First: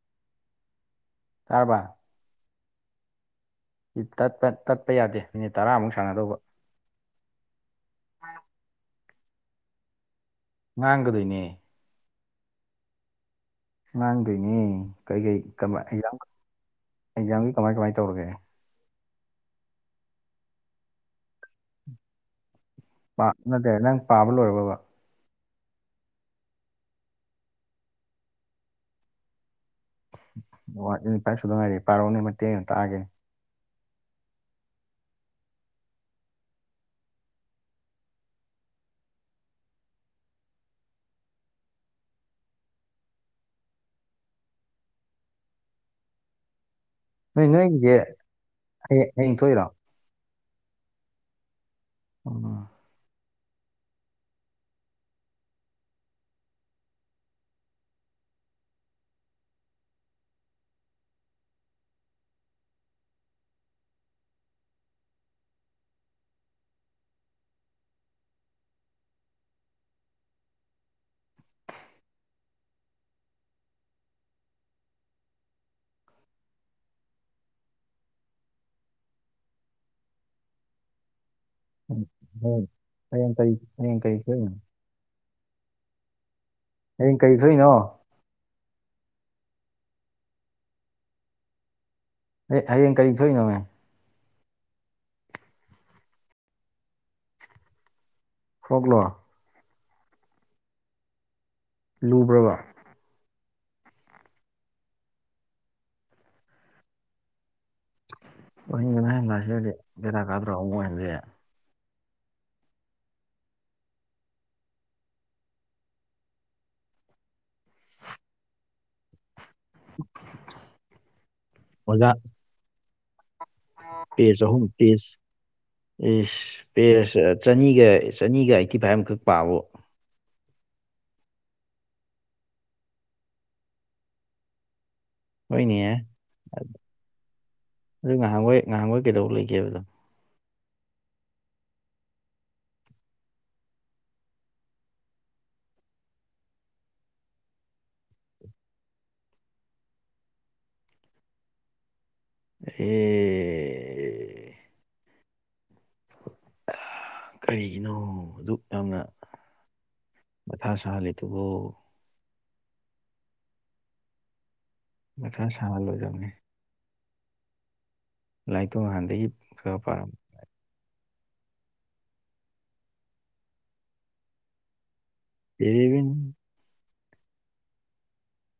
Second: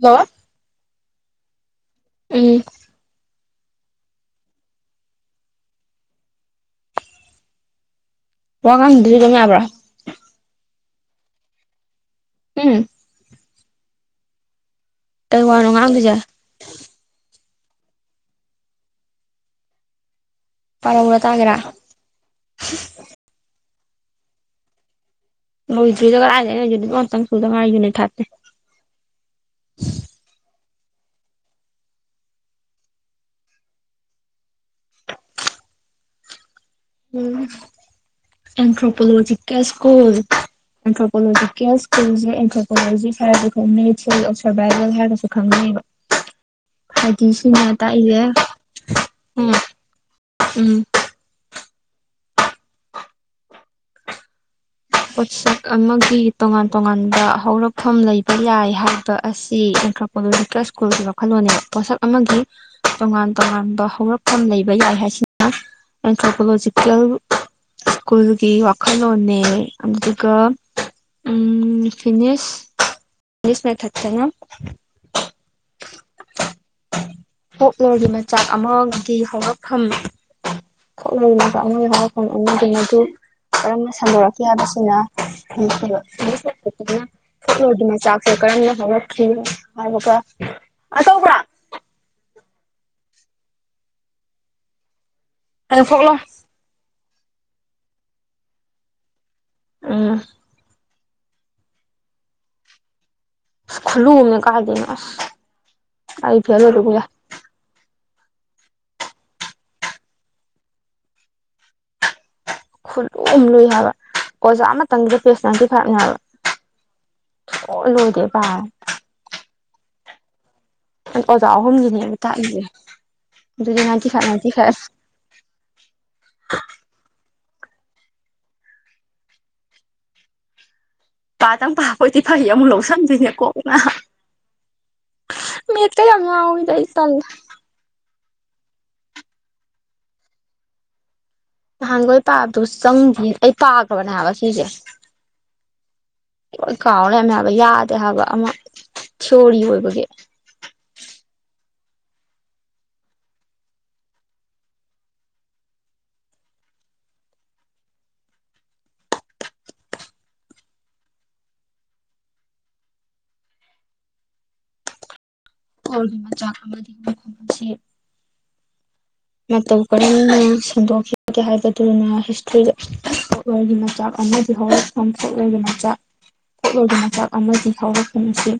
hello ꯇꯥꯔꯕꯥ ꯎꯝ ꯇꯠ ꯇꯠ ꯇꯠꯄ ꯌꯥꯗꯦ ꯃꯤꯅꯤꯠ ꯇꯔꯥꯃꯨꯛ ꯁꯥꯟꯅꯗꯧꯕ ꯋꯥ ꯉꯥꯡꯅꯗ꯭ꯔꯁꯨ ꯑꯗꯨꯝ ꯌꯥꯕ꯭ꯔꯣ ꯉꯥꯡꯒꯗꯣꯏꯅꯦ ꯍꯝ ꯉꯥꯡꯗꯣꯏꯅꯦ ꯀꯩꯀꯩꯥ ꯀꯩ ꯋꯥꯅꯣ ꯀꯃꯥꯢ ꯑꯦꯛꯖꯥꯝ ꯉꯥꯡꯗꯣꯏꯁꯦ ꯑꯦꯛꯖꯥꯝꯒꯤ ꯀꯃꯥꯏ ꯀꯃꯥꯏ ꯇꯧꯔꯒꯦ ꯄꯥꯔꯛꯎꯔꯥ ꯇꯥꯒꯦꯔꯥ ꯄꯥ ꯅꯠꯇꯦ ꯅꯪ ꯄꯥꯕ ꯂꯣꯏꯔꯕꯣꯕ ꯂꯣꯢꯗ꯭ꯔꯤꯗ ꯀꯥꯢꯗꯩꯅꯣ ꯎꯅꯤꯠ ꯋꯥꯟ ꯇꯪ ꯁꯨꯗ ꯉꯥꯢꯗ ꯎꯅꯤꯠ ꯐꯥꯢꯐ ꯇꯩ ꯑꯣ ꯎꯅꯤꯠ ꯐꯥꯢꯐ ꯁꯨꯗ ꯉꯥꯏꯔꯤ ꯄꯥꯔꯛꯎꯅꯦ ꯃꯇꯦꯛ ꯑꯃ ꯇꯥꯒꯦꯅꯦ ꯎꯝ ꯑꯦꯟꯊ꯭ꯔꯣꯄꯣꯂꯣꯖꯤꯀꯦꯜ ꯁ꯭ꯀꯨꯜ ꯑꯦꯟꯊ꯭ꯔꯣꯀꯣꯂꯣꯖꯤꯀꯦꯜ ꯁ꯭ꯀꯨꯜꯁꯦ ꯑꯦꯟꯊ꯭ꯔꯣꯀꯣꯂꯣꯖꯤꯁ ꯍꯥꯏꯔꯁꯨ ꯈꯪꯅꯩ ꯊꯤꯌꯣꯔꯤ ꯑꯣꯐ ꯁꯔꯕꯥꯏꯕꯜ ꯍꯥꯏꯔꯁꯨ ꯈꯪꯅꯩꯕ [inaudible] ꯍꯥꯏꯗꯤ ꯅꯣꯏ ꯁꯤꯅ ꯅꯣꯏꯒꯤꯁꯦ ꯇꯥꯛꯏꯁꯦ ꯍꯌꯦꯡ ꯍꯌꯦꯡ ꯎꯝ ꯊꯣꯛꯏꯔꯣ ꯎꯝ [unintelligible] ꯄꯣꯠꯁꯛ ꯑꯃꯒꯤ ꯇꯣꯉꯥꯟ ꯇꯣꯉꯥꯟꯕ ꯍꯧꯔꯛꯐꯝ ꯂꯩꯕ ꯌꯥꯏ ꯍꯥꯏꯕ ꯑꯁꯤ ꯑꯦꯟꯊ꯭ꯔꯣꯄꯣꯂꯣꯖꯤꯀꯦꯜ ꯁꯀꯨꯜꯒꯤ ꯋꯥꯈꯜꯂꯣꯟꯅꯦꯕ ꯄꯣꯠꯁꯛ ꯑꯃꯒꯤ ꯇꯣꯉꯥꯟ ꯇꯣꯉꯥꯟꯕ ꯍꯧꯔꯛꯐꯝ ꯂꯩꯕ ꯌꯥꯏ ꯂꯩ ꯍꯥꯏꯁꯤꯅ ꯑꯦꯟꯊ꯭ꯔꯣꯀꯣꯂꯣꯖꯤꯀꯦꯜ ꯁ꯭ꯀꯨꯜꯒꯤ ꯋꯥꯈꯜꯂꯣꯟꯅꯦ ꯑꯗꯨꯒ ꯎꯝ ꯐꯤꯅꯤꯁ ꯐꯦꯅꯤꯁ ꯃꯦꯊꯠꯇꯥꯅ [inaudible] ꯐꯣꯛꯂꯣꯔꯒꯤ ꯃꯆꯥꯛ ꯑꯃꯒꯤ ꯍꯧꯔꯛꯐꯝ ꯐꯣꯛꯂꯣꯔ ꯝꯆꯛ ꯑꯃꯒꯤ ꯍꯧꯔꯛꯐꯝ ꯑꯗꯤ ꯃꯗꯨ ꯍꯌꯦꯡ ꯀꯔꯤ ꯀꯔꯝꯅ ꯍꯌꯦꯡ ꯀꯔꯤ ꯁꯥꯟꯗꯣꯔꯛ ꯀꯤ ꯊꯣꯛꯏꯅꯣ ꯍꯥꯏꯕꯁꯤꯅ [unintelligible] ꯍꯌꯦꯡ ꯀꯔꯤ ꯊꯣꯛꯏꯅꯣ ꯐꯣꯛꯂꯣꯔꯒꯤ ꯃꯆꯥꯛꯁꯦ ꯀꯔꯝꯅ ꯍꯧꯔꯛꯈꯤ ꯍꯥꯏꯕꯒ ꯃꯥ ꯀꯧꯕ꯭ꯔꯣ ꯑꯦ ꯍꯌꯦꯡ ꯀꯔꯤ ꯊꯣꯛꯏꯅꯣ ꯃꯦ ꯍꯌꯦꯡ ꯐꯣꯛꯂꯣꯔ ꯐꯣꯛꯂꯣꯔ ꯎꯝ ꯂꯨꯕ꯭ꯔꯥꯕ ꯈꯨꯠꯂꯨꯃꯅꯤ ꯀꯥꯏꯗꯩꯅꯣ ꯑꯁ ꯑꯩ ꯐꯦꯜ ꯑꯣꯏꯕ ꯌꯥꯏ ꯑꯣꯏꯍꯟꯒ ꯅꯨꯍꯦ ꯂꯥꯁꯇ꯭ ꯏꯌꯔ ꯗꯤ ꯕꯦꯔꯥ ꯀꯥꯗ꯭ꯔꯣ ꯑꯃꯨꯛ ꯍꯟꯂꯥꯗꯤ ꯈꯨꯠꯂꯨ ꯑꯃꯥ ꯂꯨꯏ ꯍꯥꯏꯕ ꯑꯣꯖꯥ ꯑꯃꯇꯪꯒꯤ ꯄꯦꯖ ꯅꯥꯏꯟꯇꯤ ꯐꯥꯏꯞꯅꯦ ꯍꯥꯏꯕ ꯁꯨꯡꯂꯣꯏ ꯂꯣꯏꯗꯦ ꯄꯕꯥ [inaudible] ꯑꯩ ꯑꯣꯖꯥ ꯑꯍꯨꯝꯒꯤꯅꯦꯕ ꯇꯥꯛꯏꯁꯦ ꯑꯗꯨꯗꯤ ꯅꯥꯏꯟꯇꯤ ꯐꯥꯏꯚ ꯄꯦꯁ ꯅꯥꯏꯟꯇꯤ ꯑꯍꯨꯝ ꯐꯥꯏꯚ ꯄꯦꯁ ꯄꯦꯁ ꯆꯅꯤꯒ ꯆꯅꯤꯒ ꯑꯩꯥꯏꯠꯇꯤ ꯐꯥꯏꯚ ꯃꯨꯈꯛ ꯄꯥꯕꯕꯨ ꯄꯥꯇꯪ ꯄꯥꯕ ꯑꯣꯏꯗꯤ ꯐꯩ ꯑꯃꯨꯛ ꯂꯧꯁꯟꯗꯣꯏꯅꯦ ꯀꯣꯛꯅ ꯍꯣꯏꯅꯦꯍꯦ ꯃꯦꯠꯇ ꯌꯥꯝ ꯉꯎꯌꯤꯗ ꯑꯩ ꯇꯜꯂꯦ ꯑꯗꯨ ꯉꯍꯥꯟꯒꯥꯏ ꯉꯍꯥꯟꯒꯩ ꯀꯩꯗꯧ ꯂꯩꯒꯦꯕꯗꯣ ꯅꯍꯥꯟꯒꯣꯏ ꯄꯥꯕꯗꯨ ꯆꯪꯗꯦ ꯑꯩ ꯄꯥꯈ꯭ꯔꯕꯅꯦ ꯍꯥꯏꯕ ꯁꯤꯁꯦ ꯂꯣꯏ ꯀꯥꯎ ꯂꯩꯔꯃꯦ ꯍꯥꯏꯕ ꯌꯥꯗꯦ ꯍꯥꯏꯕ ꯑꯃ ꯊꯤꯑꯣꯔꯤ ꯑꯣꯏꯕꯒꯤ [inaudible] ꯑꯦ ꯀꯔꯤꯒꯤꯅꯣ ꯑꯗꯨꯛ ꯌꯥꯝꯅ ꯃꯊꯥ ꯁꯍꯜꯂꯤꯗꯨꯕꯨ ꯃꯊꯥ ꯁꯥꯍꯜꯂꯣꯏꯗꯕꯅꯤ [unintelligible] ꯂꯥꯏꯔꯤꯛ ꯇꯨ ꯍꯥꯟ ꯃꯇꯧ ꯀꯥꯔꯝꯅ ꯁꯟꯗꯣꯛꯈꯤ ꯍꯥꯏꯕꯗꯨꯅ ꯍꯤꯁꯇ꯭ꯔꯤꯗ ꯐꯣꯛꯂꯣꯔꯒꯤ ꯃꯆꯥꯛ ꯑꯃꯗꯤ ꯍꯧꯔꯛ ꯐꯣꯛꯂꯣꯔꯒꯤ ꯃꯆꯥꯛ ꯗꯦꯔꯦꯕꯤꯟ ꯐꯣꯛꯂꯣꯔꯒꯤ ꯃꯆꯥꯛ ꯑꯃꯗꯤ ꯍꯧꯔꯛꯐꯝ ꯑꯁꯤ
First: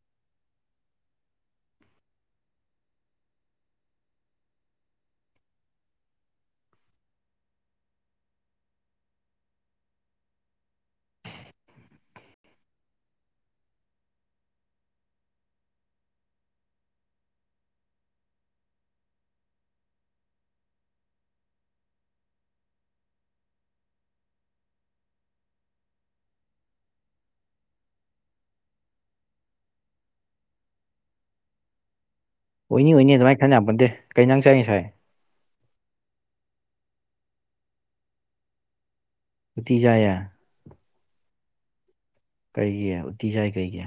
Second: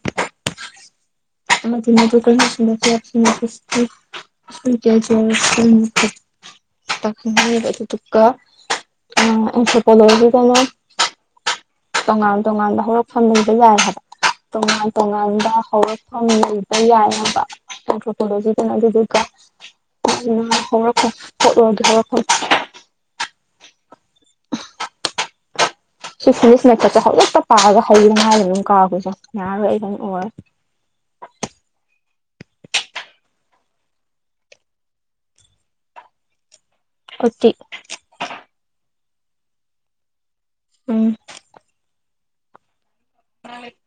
ꯑꯃꯗꯤ ꯃꯗꯨ [unintelligible] ꯁꯤꯅꯁꯤ [unintelligible] [unintelligible] ꯇꯣꯉꯥꯟ ꯇꯣꯉꯥꯟꯕ ꯍꯧꯔꯛꯐꯝ ꯂꯩꯕ ꯌꯥꯏ ꯍꯥꯏꯕ ꯇꯣꯉꯥꯟ ꯇꯣꯉꯥꯟꯕ ꯍꯧꯔꯛ ꯐꯪꯕꯥ ꯌꯥꯏ ꯍꯥꯏꯕ ꯑꯦꯟꯊ꯭ꯔꯣꯄꯣꯂꯣꯖꯤꯗꯅ ꯑꯗꯨꯗꯨꯒ ꯐꯣꯛꯂꯣꯔꯒꯤ ꯍꯧꯔꯛꯐꯝ [inaudible] ꯁꯤ ꯐꯤꯅꯤꯁ ꯃꯦꯊꯠꯁꯦ ꯍꯧꯖꯤꯛꯇ ꯄꯥꯔꯒ ꯍꯩꯔꯦ ꯍꯥꯏꯔꯒ ꯑꯗꯨꯝ ꯀꯥꯎꯈ꯭ꯔꯤꯁꯦ ꯌꯦꯡꯉꯣ ꯌꯥꯔꯔꯣꯏ ꯑꯩ ꯑꯗꯨ ꯑꯣꯏꯔꯔꯣꯏ [inaudible] ꯑꯣꯏꯅꯤ ꯑꯣꯏꯅꯤ ꯑꯗꯨꯃꯥꯏꯅ ꯈꯟ ꯌꯄꯣꯟꯇꯦ ꯀꯩ ꯏꯟꯁꯪ ꯆꯥꯏ ꯉꯁꯥꯏ ꯎꯇꯤ ꯎꯇꯤ ꯆꯥꯏꯌꯦ ꯎꯝ ꯀꯩꯒꯤ ꯎꯇꯤ ꯆꯥꯏ ꯀꯩꯒꯤ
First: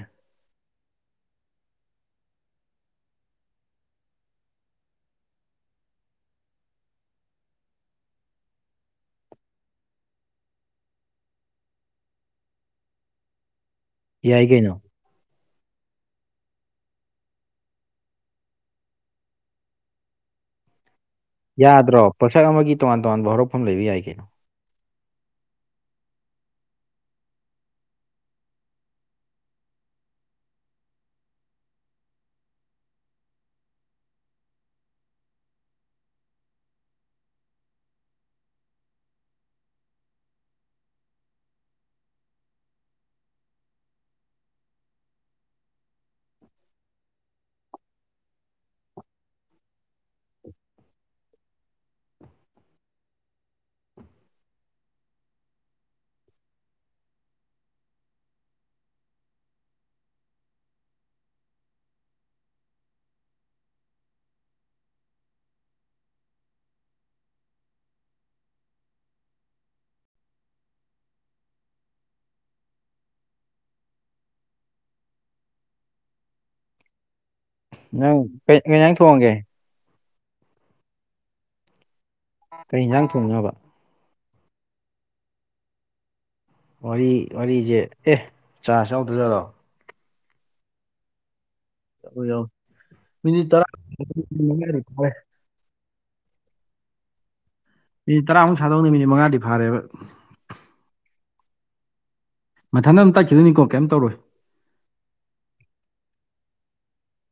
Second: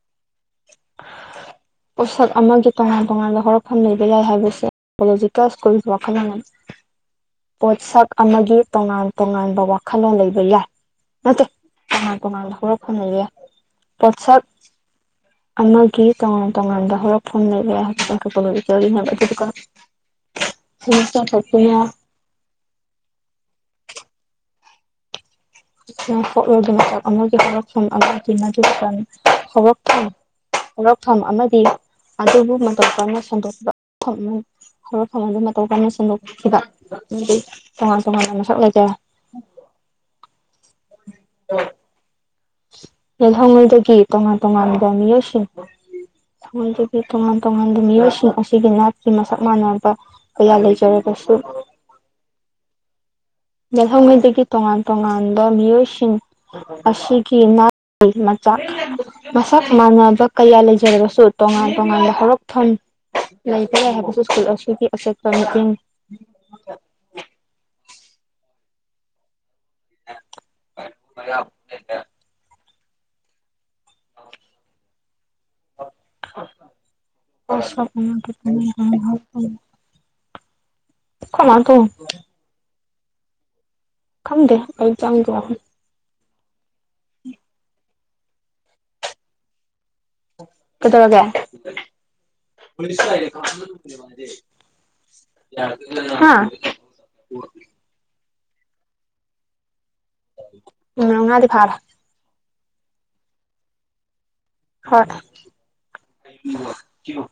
ꯄꯣꯠꯁꯛ ꯑꯃꯒꯤ ꯇꯣꯉꯥꯟ ꯇꯣꯉꯥꯟꯥꯟꯕ ꯍꯧꯔꯛꯐꯝ ꯂꯩꯕ ꯌꯥꯏ ꯍꯥꯏꯕꯁꯦ ꯑꯄꯣꯂꯣꯖꯤꯀꯦꯜ ꯁ꯭ꯀꯨꯜꯒꯤ ꯋꯥꯈꯜꯂꯣꯟ ꯑꯃꯅꯤ [inaudible] ꯄꯣꯠꯁꯛ ꯑꯃꯒꯤ ꯇꯣꯉꯥꯟ ꯇꯣꯉꯥꯟꯕ ꯋꯥꯈꯜꯂꯣꯟ ꯂꯩꯕ ꯌꯥꯏ ꯅꯠꯇꯦ ꯇꯣꯡꯉꯥꯟ ꯇꯣꯡꯉꯥꯟꯕ ꯍꯧꯔꯛꯐꯝ ꯂꯩꯕ ꯌꯥꯏ ꯄꯣꯠꯁꯛ ꯌꯥꯏ ꯀꯩꯅꯣ ꯑꯃꯒꯤ ꯇꯣꯉꯥꯟ ꯇꯣꯉꯥꯟꯕ ꯍꯧꯔꯛꯐꯝ ꯂꯩꯕ ꯌꯥ ꯑꯗꯨꯒꯥ [unintelligible] ꯎꯝ ꯌꯥꯗ꯭ꯔꯣ ꯄꯣꯠꯁꯛ ꯑꯃꯒꯤ ꯇꯣꯉꯥꯟ ꯇꯣꯉꯥꯟꯕ ꯍꯧꯔꯛꯐꯝ ꯂꯩꯕ ꯌꯥꯏ ꯀꯩꯅꯣ INAUDIBLE ꯍꯧꯔꯛꯐꯝ ꯑꯃꯗꯤ ꯑꯗꯨꯕꯨ ꯃꯇꯧ ꯀꯔꯝꯅ ꯁꯟꯗꯣꯛꯄ ꯍꯧꯔꯛꯐꯝ ꯑꯃꯗꯤ ꯃꯇꯧ ꯀꯔꯝꯅ ꯁꯟꯗꯣꯛꯈꯤꯕ ꯑꯗꯨ ꯇꯣꯉꯥꯟ ꯇꯣꯉꯥꯟꯕ ꯃꯁꯛ ꯂꯩꯖꯔꯦ INAUDIBLE INAUDIBLE ꯌꯦꯜꯍꯧꯉꯩꯗꯒꯤ ꯇꯣꯡꯉꯥꯟ ꯇꯣꯡꯉꯥꯟꯕ ꯃꯤꯑꯣꯏꯁꯤꯡ ꯁꯣꯏꯗꯒꯤ ꯇꯣꯡꯉꯥꯟ- ꯇꯣꯡꯉꯥꯟꯕ ꯃꯤꯑꯣꯏꯁꯤꯡ ꯑꯁꯤꯒꯤ ꯅꯥꯠꯀꯤ ꯃꯁꯛ ꯃꯥꯟꯅꯕ ꯀꯌꯥ ꯂꯩꯖꯔꯕ ꯁꯨ INAUDIBLE ꯌꯦꯜꯍꯧꯉꯩꯗꯒꯤ ꯇꯣꯡꯉꯥꯟ ꯇꯣꯡꯉꯥꯟꯕ ꯃꯤꯑꯣꯏꯁꯤꯡ ꯑꯁꯤꯒꯤ ꯅꯥꯠ ꯃꯆꯥꯛ ꯃꯁꯛ ꯃꯥꯟꯅꯕ ꯀꯌꯥ ꯂꯩꯖꯔꯕꯁꯨ ꯇꯣꯡꯉꯥꯟ ꯇꯣꯡꯉꯥꯟꯕ ꯍꯧꯔꯛꯐꯝ ꯂꯩꯇ꯭ꯔꯦ ꯍꯥꯏꯕꯁꯨ ꯁ꯭ꯀꯨꯜ ꯑꯁꯤꯒꯤ ꯑꯆꯦꯠꯄ ꯃꯇꯦꯡ INAUDIBLE INAUDIBLE ꯅꯪ ꯀꯩ ꯀꯩ ꯏꯟꯖꯥꯡ ꯊꯣꯡꯉꯒꯦ UNINTELLIGIBLE ꯈꯔꯥ ꯂꯥꯡꯊꯣꯛ ꯀꯔꯤ ꯏꯟꯖꯥꯡ ꯊꯣꯡꯉꯤꯅꯣꯕ ꯈꯪꯗꯦꯑꯩ ꯆꯪ ꯗꯦ ꯋꯥꯔꯤ ꯋꯥꯔꯤꯖꯦ ꯑꯦ ꯆꯥꯔꯖ ꯌꯥꯎꯗ꯭ꯔꯖꯥꯠꯂꯣ ꯀꯩꯗꯧꯔꯒꯦ ꯌꯥꯎ ꯌꯥꯎ ꯃꯤꯅꯤꯠ ꯇꯔꯥ INAUDIBLE ꯃꯤꯅꯤꯠ ꯃꯉꯥꯗꯤ ꯐꯥꯔꯦ ꯍꯥꯥꯑ ꯃꯤꯅꯤꯠ ꯇꯔꯥꯃꯨꯛ ꯁꯥꯗꯧꯅꯤ ꯃꯤꯅꯤꯠ ꯃꯉꯥꯗꯤ ꯐꯥꯔꯦꯕ ꯃꯤꯅꯤꯠ ꯃꯉꯥꯗꯤ ꯐꯥꯔꯦ ꯃꯊꯟꯗ ꯑꯗꯨꯝ ꯇꯠꯈꯤꯗꯣꯏꯅꯤꯀꯣ ꯀꯩꯝ ꯇꯧꯔꯣꯏ ꯍꯣꯌ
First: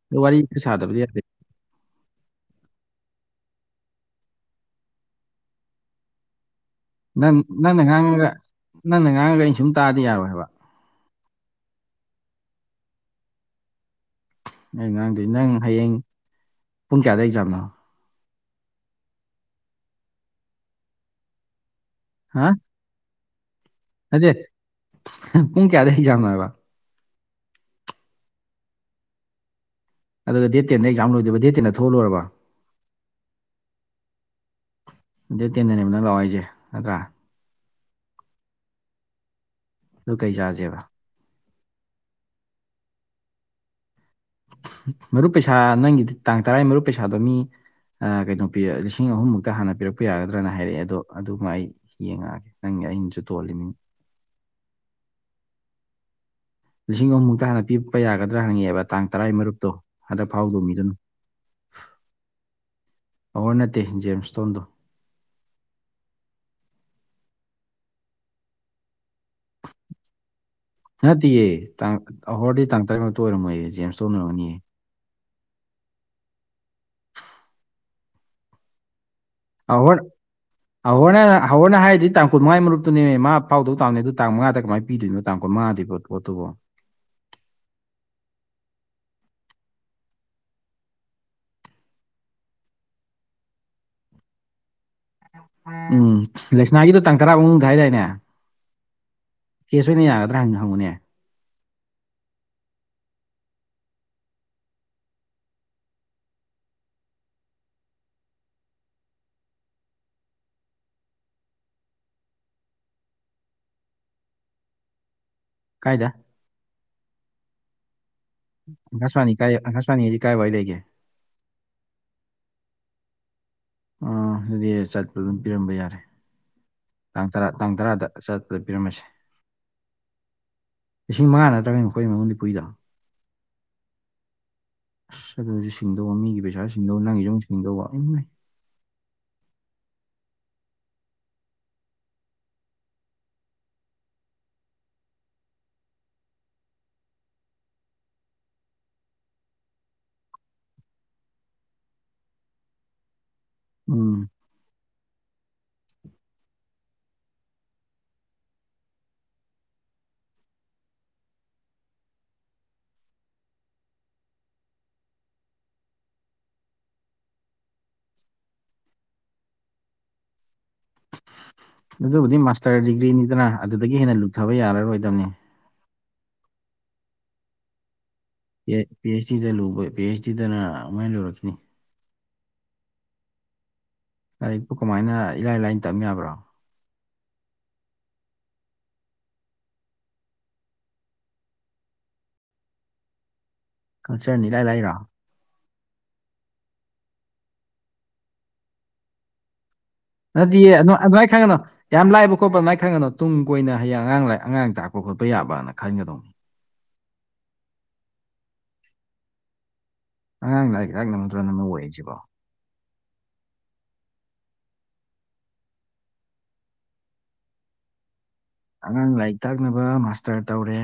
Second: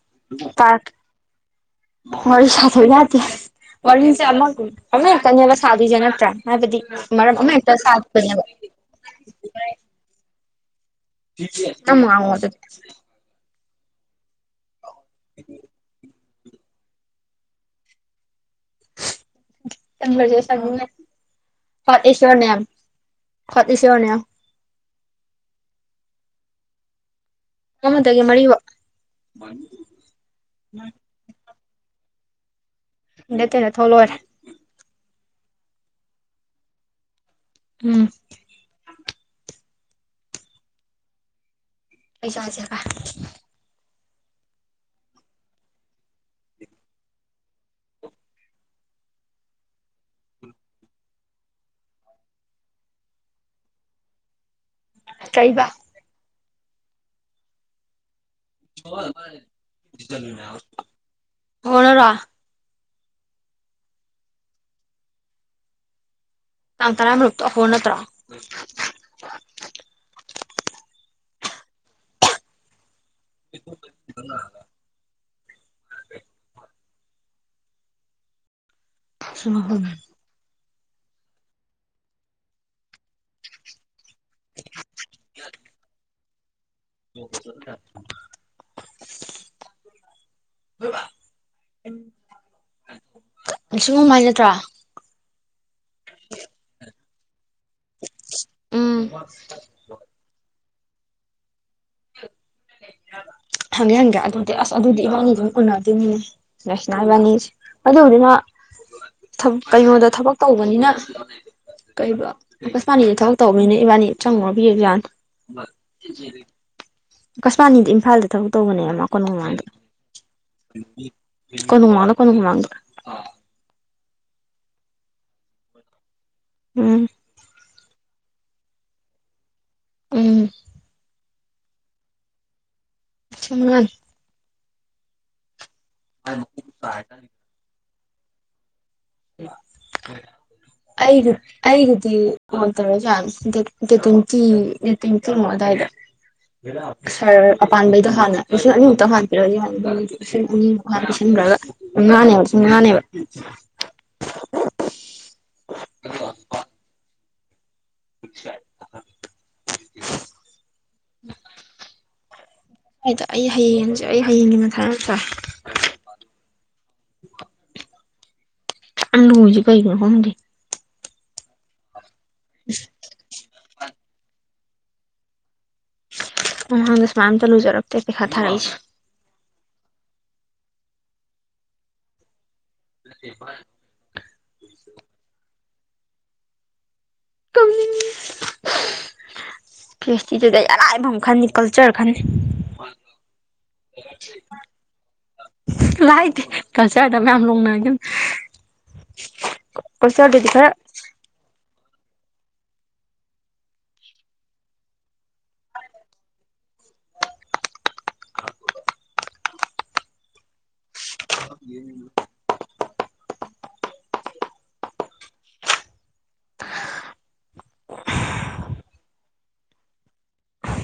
ꯑꯗꯣ ꯋꯥꯔꯤ ꯁꯥꯗꯕꯗꯤ ꯌꯥꯗꯦ ꯋꯥꯔꯤ ꯁꯥꯗꯕ ꯌꯥꯗꯦ ꯋꯥꯔꯤꯖꯦ ꯑꯃꯒꯨꯝ ꯑꯃ ꯈꯛꯇꯅꯦꯕ ꯁꯥꯗꯣꯏꯖꯦ ꯅꯠꯇ꯭ꯔꯥ ꯍꯥꯏꯕꯗꯤ ꯃꯔꯝ ꯅꯪ ꯑꯃ ꯍꯦꯛꯇ ꯅꯪꯅ ꯉꯥꯡꯉꯒ ꯁꯥꯗꯣꯏꯅꯦꯕ ꯅꯪꯅ ꯉꯥꯡꯉꯒ ꯑꯩꯅ ꯁꯨꯝ ꯇꯥꯗꯤ ꯌꯥꯔꯣꯏꯕ ꯇꯝ ꯉꯥꯡꯉꯣ ꯑꯩ ꯉꯥꯡꯗꯤ ꯅꯪ ꯍꯌꯦꯡ ꯄꯨꯡ ꯀꯌꯥꯗ ꯑꯦꯛꯖꯥꯝꯅꯣ ꯍꯨ꯭꯭ꯋꯥꯠ ꯏꯁ ꯌꯣꯔ ꯍꯥ name what is your name ꯅꯠꯇꯦ ꯄꯨꯡ ꯀꯌꯥꯗꯩ ꯑꯦꯛꯖꯥꯝꯅꯣ ꯍꯥꯏꯕ ꯑꯃꯗꯒꯤꯅ ꯃꯔꯤ ꯕꯥꯎ ꯑꯗꯨꯗ ꯗꯦꯠ ꯇꯦꯟꯗ ꯑꯦꯛꯖꯥꯝ ꯂꯣꯏꯗꯣꯏꯕ ꯗꯦꯠ ꯇꯦꯟꯗ ꯊꯣꯛꯑ ꯂꯣꯏꯔꯕ ꯗꯦꯠ ꯇꯦꯟꯗ ꯊꯣꯛꯑꯥ ꯂꯣꯏꯔꯦ ꯗꯦꯠ ꯇꯦꯟꯗꯅꯦꯕ ꯅꯪꯅ ꯂꯥꯛꯑꯣ ꯍꯥꯏꯖꯦ ꯅꯠꯇ꯭ꯔꯥ ꯎꯪ ꯑꯗꯨ ꯀꯩ ꯆꯥꯥꯖꯦꯕ ꯀꯩ ꯆꯥꯖꯦꯕ ꯃꯔꯨꯞ ꯄꯩꯁꯥ ꯅꯪꯒꯤꯗꯤ ꯇꯥꯡ ꯇꯔꯥꯌ ꯃꯔꯨꯞ ꯄꯩꯁꯥꯗꯣ ꯃꯤ ꯑꯥꯀꯩꯅꯣ ꯄꯤꯌꯦ ꯂꯤꯁꯤꯡ ꯑꯍꯨꯝ ꯃꯨꯛꯇ ꯍꯥꯟꯅ ꯄꯤꯔꯛꯄ ꯌꯥꯒꯗ꯭ꯔꯥꯅ ꯍꯥꯏꯔꯛꯑꯦ ꯑꯗꯣ ꯑꯗꯨꯃ ꯑꯩ ꯌꯦꯡꯉꯛꯑꯒꯦ ꯅꯪ ꯑꯩꯅꯖꯨ ꯇꯣꯜꯂꯤꯃꯤ ꯀꯩꯕꯥ ꯂꯤꯁꯤꯡ ꯑꯍꯨꯝꯃꯨꯛꯇ ꯍꯥꯟꯅ ꯄꯤꯔꯄ ꯌꯥꯒꯗ꯭ꯔ ꯍꯪꯉꯛꯑꯦꯕ ꯇꯥꯡ ꯇꯔꯥꯏ ꯃꯔꯨꯞꯇꯣ ꯍꯟꯗꯛ ꯐꯥꯎꯗꯧ ꯃꯤꯗꯨꯅ ꯑꯍꯣꯔꯅꯔꯣ ꯄꯋꯥꯔ ꯅꯠꯇꯦ ꯖꯦꯝꯁꯇꯣꯟꯗꯣ INAUDIBLE ꯅꯠꯇꯤꯌꯦ ꯇꯥꯡ ꯑꯍꯣꯔꯗꯤ ꯇꯥꯡ ꯇꯔꯦꯠꯃꯨꯛꯇ ꯑꯣꯏꯔꯝꯃꯣꯏ ꯖꯦꯝꯁꯇꯣꯟ ꯑꯣꯏꯔꯝꯅꯤꯌꯦ UNINTELLIGIBLE ꯑꯍꯣꯔ ꯑꯍꯣꯔꯅ ꯑꯍꯣꯔꯅ ꯍꯥꯏꯔꯤꯗꯤ ꯇꯥꯡ ꯀꯨꯟ ꯃꯉꯥꯏ ꯃꯔꯨꯛꯇꯨꯅꯦ ꯃꯥ ꯐꯥꯎꯗꯧ ꯇꯥꯕꯅꯦ ꯑꯗꯨ ꯇꯥꯡ ꯃꯉꯥꯗ ꯀꯃꯥꯏ ꯄꯤꯗꯣꯏꯅꯣ ꯇꯥꯡ ꯀꯨꯟꯃꯉꯥꯗꯤ ꯕ ꯄꯣꯠꯇꯨꯕꯣ INAUDIBLE INAUDIBLE ꯁꯤꯒꯨꯝꯍꯥꯏ ꯅꯠꯇ꯭ꯔꯥ ꯎꯪ ꯂꯩꯁꯅꯥꯒꯤꯗꯣ ꯇꯥꯡ ꯇꯔꯥ ꯕꯥꯎ ꯃꯅꯨꯡ ꯍꯥꯏꯗꯥꯏꯅꯦ ꯎꯝ ꯀꯦꯁ ꯑꯣꯏꯅ ꯌꯥꯒꯗ꯭ꯔꯥ ꯍꯥꯟꯅ ꯍꯪꯉꯨꯅꯦ INAUDIBLE ꯍꯪꯒꯦ ꯍꯪꯒꯦ ꯑꯗꯨꯗꯤ ꯑꯥꯁ ꯑꯗꯨꯗꯤ ꯏꯕꯥꯅꯤ ꯑꯗꯨꯝ ꯎꯅꯗꯣꯏꯅꯤꯅꯦ ꯂꯩꯁꯅꯥ ꯏꯕꯥꯅꯤꯖꯦ ꯑꯗꯨꯕꯨꯗꯤ ꯃꯥ INAUDIBLE ꯊꯝ ꯀꯩꯅꯣꯗ ꯊꯕꯛ ꯇꯧꯕꯅꯤꯅꯥ ꯀꯩꯕ ꯑꯥꯀꯁꯕꯥꯅꯤꯗ ꯊꯕꯛ ꯇꯧꯕꯅꯤꯅ ꯏꯕꯥꯅꯤ ꯆꯪꯉꯨꯔꯒ ꯌꯦꯡ ꯌꯥꯅꯤ ꯀꯥꯏꯗ INAUDIBLE ꯑꯀꯁꯕꯥꯅꯤꯗ ꯏꯝꯐꯥꯜꯗ ꯊꯕꯛ ꯇꯧꯕꯅꯦ ꯃꯥꯥ ꯑꯪꯀꯥꯁꯋꯥꯅꯤ ꯀꯥꯏ ꯀꯣꯅꯨꯡꯃꯥꯡꯗ ꯑꯪꯀꯥꯁꯋꯥꯅꯤꯁꯤ ꯀꯥꯏꯋꯥꯏ ꯂꯩꯒꯦ ꯀꯣꯅꯨꯡꯃꯥꯡꯗ UNINTELLIGIBLE ꯑꯪ ꯑꯗꯨꯗꯤ ꯆꯠꯄꯗ ꯑꯗꯨꯝ ꯄꯤꯔꯝꯕ ꯌꯥꯔꯦ ꯎꯝ ꯇꯥꯡ ꯇꯔꯥ- ꯇꯥꯡ ꯇꯔꯥꯗ ꯆꯠꯄꯗ ꯄꯤꯔꯝꯃꯁꯦ ꯎꯪ ꯂꯤꯁꯤꯡ ꯃꯉꯥ ꯅꯠꯇ꯭ꯔꯅꯦ ꯃꯈꯣꯏꯗꯩ ꯃꯣꯏꯅ ꯄꯨꯏꯗꯣ ꯁꯤꯡ ꯃꯉꯥꯅꯦ ꯑꯥꯁ ꯑꯗꯨꯖꯨ ꯁꯤꯡꯗꯧꯕ ꯃꯤꯒꯤ ꯄꯩꯁꯥꯖꯨ ꯁꯤꯡꯗꯧꯕ ꯅꯪꯒꯤꯖꯨ ꯃꯨꯛ ꯁꯤꯡꯗꯧꯕ ꯏꯃꯥꯏ INAUDIBLE INAUDIBLE INAUDIBLE ꯁꯥꯔ ꯑꯄꯥꯟꯕꯩꯗꯣ ꯍꯥꯟꯅ ꯂꯤꯁꯤꯡ ꯑꯅꯤꯃꯨꯛꯇ ꯍꯥꯟꯄꯤꯔꯛꯑꯗꯤ ꯌꯥꯅꯤꯗ ꯍꯥ ꯂꯤꯁꯤꯡ ꯑꯅꯤꯃꯨꯛ ꯍꯥꯟ UNINTELLIGIBLE ꯎꯪ INAUDIBLE INAUDIBLE ꯑꯩ ꯍꯌꯦꯡꯖꯦ ꯑꯩ ꯍꯌꯦꯡꯒꯤ ꯃꯊꯥ ꯌꯥꯝ ꯁꯥꯢ INAUDIBLE ꯑꯁꯨꯛꯌꯥꯝ ꯂꯨꯔꯤꯖꯦ ꯀꯩꯒꯤꯅꯣ ꯈꯪꯗꯦ ꯑꯗꯨꯕꯨꯗꯤ ꯃꯥꯁꯇꯔ ꯗꯤꯒ꯭ꯔꯤꯅꯤꯗꯅꯥ ꯑꯗꯨꯗꯒꯤ ꯍꯦꯟꯅ ꯂꯨꯊꯕ ꯌꯥꯔꯔꯣꯏꯗꯝꯅꯦ ꯃꯃꯥꯡꯗ ꯁꯨꯃꯥꯏꯑꯝꯇ ꯂꯨꯖꯔꯛꯇꯦ ꯄꯩꯈꯥ ꯊꯥꯔꯛꯏꯁꯦ ꯄꯦ ꯄꯤ ꯑꯩꯆ ꯗꯤꯗ ꯂꯨꯕ ꯄꯤ ꯑꯩꯆ ꯗꯤꯗꯅ ꯑꯃꯨꯛꯍꯦꯟ ꯂꯨꯔꯛꯈꯤꯅꯤ INAUDIBLE ꯂꯥꯏꯔꯤꯛꯄꯨ ꯀꯝꯃꯥꯏꯅ ꯏꯔꯥꯏ- ꯂꯥꯏꯅ ꯇꯝ ꯌꯥꯕ꯭ꯔꯣ ꯀꯞꯅꯤꯡꯉꯤ INAUDIBLE ꯄꯤ ꯑꯩꯆ ꯗꯤꯗꯗꯤ ꯑꯔꯥꯏꯕꯃ ꯈꯟꯅꯤ ꯀꯜꯆꯔ ꯈꯟꯅꯤ ꯀꯜꯆꯔꯅ ꯏꯔꯥꯏ -ꯂꯥꯏꯔꯣ ꯂꯥꯏꯗꯦ ꯀꯜꯆ꯭ꯔꯗ ꯃꯌꯥꯝ ꯂꯣꯡꯅꯒꯤꯝꯅꯦ ꯅꯗꯤꯌꯦ ꯑꯗ ꯑꯗꯨꯃꯥꯏ ꯈꯟꯒꯅꯣ ꯌꯥꯝ ꯂꯥꯏꯕ ꯈꯣꯠꯄ ꯑꯃꯥꯏ ꯈꯟꯒꯅꯣ ꯇꯨꯡ ꯀꯣꯏꯅ ꯍꯌꯦꯡ ꯑꯉꯥꯡ ꯑꯉꯥꯡ ꯇꯥꯛꯄ ꯈꯣꯠꯄ ꯌꯥꯕꯅ ꯈꯟꯒꯗꯧꯅꯦ [inaudible] [inaudible] ꯑꯉꯥꯡ ꯂꯥꯏꯔꯤꯛ ꯇꯥꯛꯅꯕ ꯅꯠꯇ꯭ꯔꯣ ꯅꯪꯅ ꯑꯣꯏꯔꯤꯁꯤꯕꯣ ꯑꯉꯥꯡ ꯂꯥꯏꯔꯤꯛ ꯇꯥꯛꯅꯕ ꯃꯥꯁꯇ꯭ꯔ ꯇꯧꯔꯦ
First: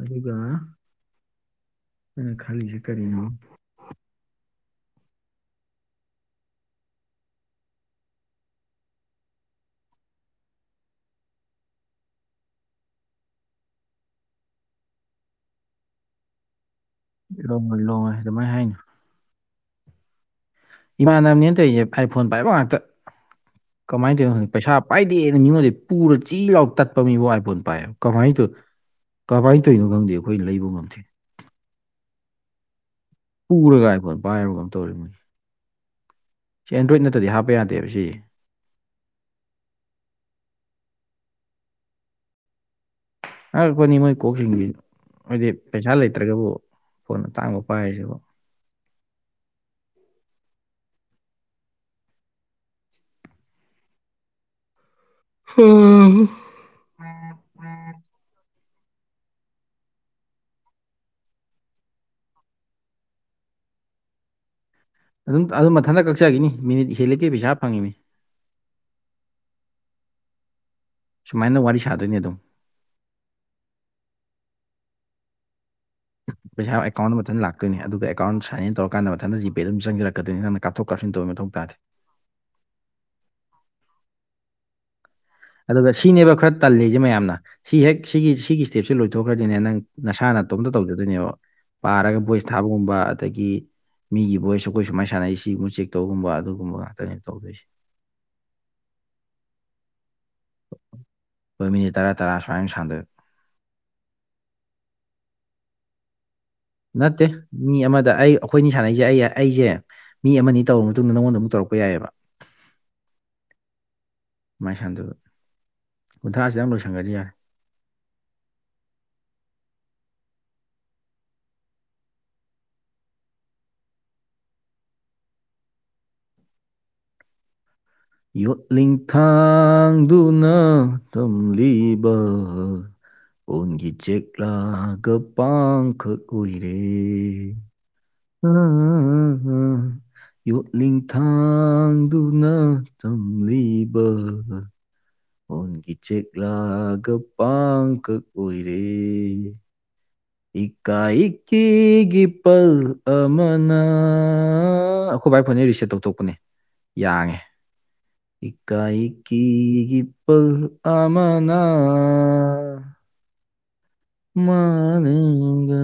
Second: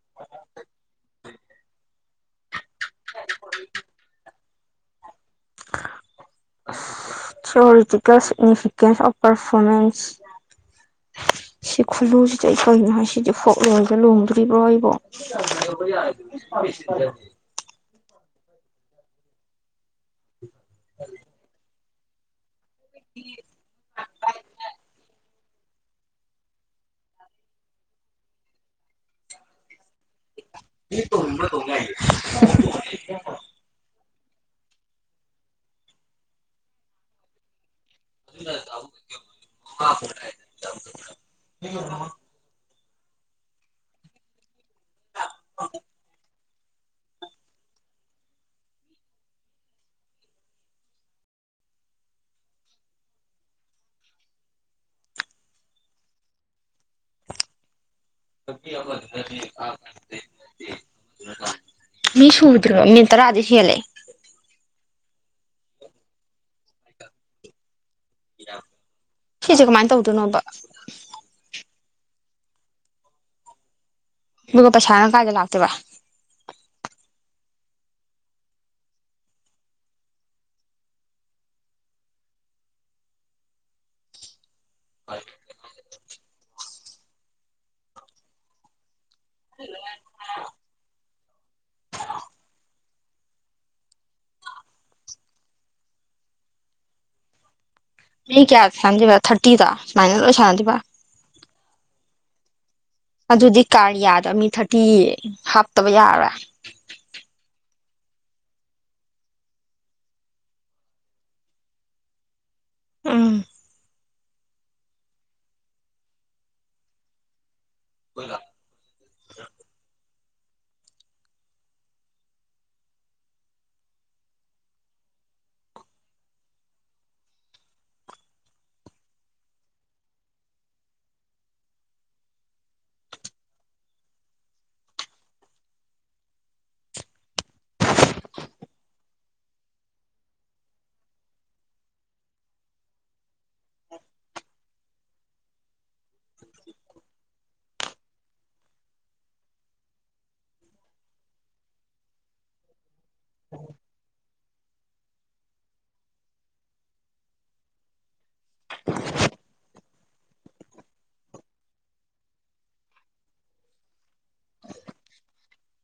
ꯑꯗꯨꯒ ꯑꯩꯅ ꯈꯜꯂꯤꯁꯦ ꯀꯔꯤꯅꯣ ꯑꯁ ꯊ꯭ꯌꯣꯔꯤꯇꯤꯀꯦꯜ ꯁꯤꯛꯅꯤꯐꯤꯀꯦꯟꯁ ꯑꯣꯐ ꯄ꯭ꯔꯐꯣꯃꯦꯟꯁ ꯁꯤ ꯈꯨꯜꯂꯨꯁꯤꯗꯤ ꯑꯩ ꯀꯩꯅꯣ ꯍꯥꯏ ꯁꯤꯗꯤ ꯐꯣꯛ ꯂꯣꯔꯗ ꯂꯣꯡꯗꯣꯔꯤꯕꯣ ꯑꯩꯕꯣ [unintelligible] ꯂꯣꯡꯉꯣꯏ ꯂꯣꯡꯉꯣꯏ ꯑꯗꯨꯃꯥꯏ ꯍꯥꯏꯅꯨ ꯏꯃꯥꯟꯅꯕꯅꯦ ꯇꯩꯁꯦ ꯑꯥꯏ ꯐꯣꯟ ꯄꯥꯏꯕ ꯉꯥꯛꯇ ꯀꯃꯥꯏꯟ ꯇꯩꯅꯣ ꯈꯪꯗꯦ ꯄꯩꯁꯥ ꯄꯥꯏꯗꯦ ꯑ ꯃꯤꯉꯣꯟꯗꯩ ꯄꯨꯔ ꯆꯤ ꯂꯥꯎ ꯇꯠꯄ ꯃꯤꯕꯨ ꯑꯥꯏ ꯐꯣꯟ ꯄꯥꯏꯌꯦ ꯀꯃꯥꯏ ꯇ ꯀꯃꯥꯏꯅ ꯇꯧꯔꯤꯅꯣ ꯈꯪꯗꯦꯕ ꯈꯣꯏ ꯂꯩꯕ ꯉꯝꯗꯦ [inaudible] ꯄꯨꯔꯒ ꯑꯥꯏ ꯐꯣꯟ ꯄꯥꯏꯔꯕ ꯀꯅꯣꯝ ꯇꯧꯔꯦ ꯃꯣꯏꯁ ꯁꯤ ꯑꯦꯟꯗ꯭ꯔꯣꯏꯗ ꯅꯠꯇꯗꯤ ꯍꯥꯞꯄ ꯌꯥꯗꯦꯕ ꯁꯤꯖ [unintelligible] ꯑꯉꯛꯄꯅꯤ ꯃꯣꯏ ꯀꯣꯛꯁꯤꯡꯁꯤ ꯍꯥꯏꯗꯤ ꯄꯩꯁꯥ ꯂꯩꯇ꯭ꯔꯒꯕꯨ ꯐꯣꯟ ꯑꯇꯥꯡꯕ ꯄꯥꯏꯔꯤꯁꯤꯕꯨ ꯍꯥꯍꯥ [unintelligible] ꯃꯤ ꯁꯨꯗ꯭ꯔꯣ ꯃꯤꯅꯠ ꯇꯔꯥꯗꯤ ꯍꯦꯜꯂꯦ ꯑꯗꯨꯝ ꯑꯗꯨꯝ ꯃꯊꯟꯇ ꯀꯛꯆꯒꯤꯅꯤ ꯃꯤꯅꯤꯠ ꯍꯦꯂꯤꯒꯩ ꯄꯩꯁꯥ ꯐꯪꯉꯤꯝꯅꯤ ꯁꯤꯁꯦ ꯀꯃꯥꯏ ꯇꯧꯗꯣꯏꯅꯣꯕ ꯁꯨꯃꯥꯏꯅ ꯋꯥꯔꯤ ꯁꯥꯗꯣꯏꯅꯦ ꯗꯨꯝ ꯗꯨꯒ ꯄꯩꯁꯥꯅ ꯀꯥꯏꯗꯩ ꯂꯥꯛꯇꯣꯏꯕ [inaudible] ꯄꯩꯁꯥ ꯑꯦꯀꯥꯎꯟ ꯃꯊꯟ ꯂꯥꯛꯇꯣꯏꯅꯦ ꯑꯗꯨꯗ ꯑꯦꯀꯥꯎꯟ ꯁꯥꯏꯟ ꯏꯟ ꯇꯧꯔꯀꯥꯟꯗ ꯃꯊꯟꯗ ꯖꯤꯄꯦ ꯑꯗꯨꯝ ꯆꯪꯖꯔꯛꯀꯗꯣꯏꯅꯦ ꯅꯪꯅ ꯀꯥꯞꯊꯣꯛ ꯀꯥꯞꯁꯤꯟ ꯇꯧꯕꯩ ꯃꯊꯧ ꯇꯥꯗꯦ ꯑꯗꯨꯒ ꯁꯤꯅꯦꯕ ꯈꯔ ꯇꯜꯂꯤꯁꯦ ꯃꯌꯥꯝꯅ ꯁꯤ ꯍꯦꯛ ꯁꯤꯒꯤ ꯁꯤꯒꯤ ꯁ꯭ꯇꯦꯞꯁꯦ ꯂꯣꯏꯊꯣꯛꯈ꯭ꯔꯗꯤꯅꯦ ꯅꯪ ꯅꯁꯥꯅ ꯅꯥꯇꯣꯝꯇ ꯇꯧꯖꯗꯣꯏꯅꯦꯕ ꯄꯥꯔꯒ ꯕꯣꯏ꯭ꯁ ꯊꯥꯕꯒꯨꯝꯕ ꯑꯗꯒꯤ ꯃꯤꯒꯤ ꯕꯣꯏꯁ ꯑꯈꯣꯏ ꯁꯨꯃꯥꯏꯟ ꯁꯥꯟꯅꯩ ꯁꯤꯒꯨꯝꯕ ꯆꯦꯛ ꯇꯧꯒꯨꯝꯕ ꯑꯗꯨꯒꯨꯝꯕ ꯉꯥꯛꯇꯅꯦ ꯇꯧꯗꯣꯏꯁꯦ ꯃꯤ ꯀꯌꯥ ꯁꯥꯟꯅꯥꯗꯣꯏꯕ ꯊꯥꯔꯇꯤꯗꯣ ꯁꯨꯃꯥꯏꯅ ꯂꯣꯏ ꯁꯥꯟꯅꯗꯣꯏꯕ ꯍꯣꯏ ꯃꯤꯅꯤꯠ ꯇꯔꯥ ꯇꯔꯥ ꯁꯨꯃꯥꯏꯟ ꯁꯥꯟꯅꯗꯣꯏꯕ ꯑꯗꯨꯗꯤ ꯀꯥꯔꯤꯌꯥꯗ ꯃꯤ ꯊꯥꯔꯇꯤ ꯍꯥꯞꯇꯕ ꯌꯥꯔꯔꯣꯏ ꯅꯠꯇꯦ ꯃꯤ ꯑꯃꯗ ꯑꯩ ꯑꯈꯣꯏꯅꯤ ꯁꯥꯟꯅꯩꯁꯦ ꯑꯩ ꯑꯩꯁꯦ ꯃꯤ ꯑꯃꯅꯤ ꯇꯧꯔ ꯃꯇꯨꯡꯗ ꯅꯉꯣꯟꯗ ꯑꯃꯨꯛ ꯇꯧꯔꯛ ꯄ ꯌꯥꯏꯌꯦꯕ ꯎꯝ ꯑꯃꯥꯏ ꯁꯥꯟꯗꯣꯏꯕ ꯀꯨꯟꯊ꯭ꯔꯥꯁꯤꯗꯪ ꯂꯣꯏꯁꯟꯒꯗꯤ ꯌꯥꯔꯦ [unintelligible] ꯌꯣꯠꯂꯤ ꯊꯥꯡꯗꯨꯅ ꯇꯝꯂꯤꯕ ꯄꯣꯟꯒꯤ ꯆꯦꯛꯂꯥꯒ ꯄꯥꯡꯈꯛ ꯑꯣꯏꯔꯦ [unintelligible] ꯌꯣꯠꯂꯤꯡ ꯊꯥꯡꯗꯨꯅ ꯊꯝ ꯂꯤꯕ ꯄꯣꯟꯒꯤ ꯆꯦꯛꯂꯒ ꯄꯥꯡ ꯀꯛ ꯑꯣꯏꯔꯦ ꯏꯀꯥꯏ ꯏꯀꯤꯒꯤ ꯄꯜ ꯑꯃꯅꯥ ꯑ ꯑꯩꯈꯣꯏ ꯕꯥꯥꯏ ꯐꯣꯟꯁꯦ ꯔꯤꯁꯦꯠ ꯇꯧꯊꯣꯛꯄꯅꯦ ꯌꯥꯡꯉꯦ ꯏꯀꯥꯏ ꯏꯀꯤꯒꯤ ꯄꯜ ꯑꯃꯅꯥ ꯃꯥꯂꯦꯝꯒ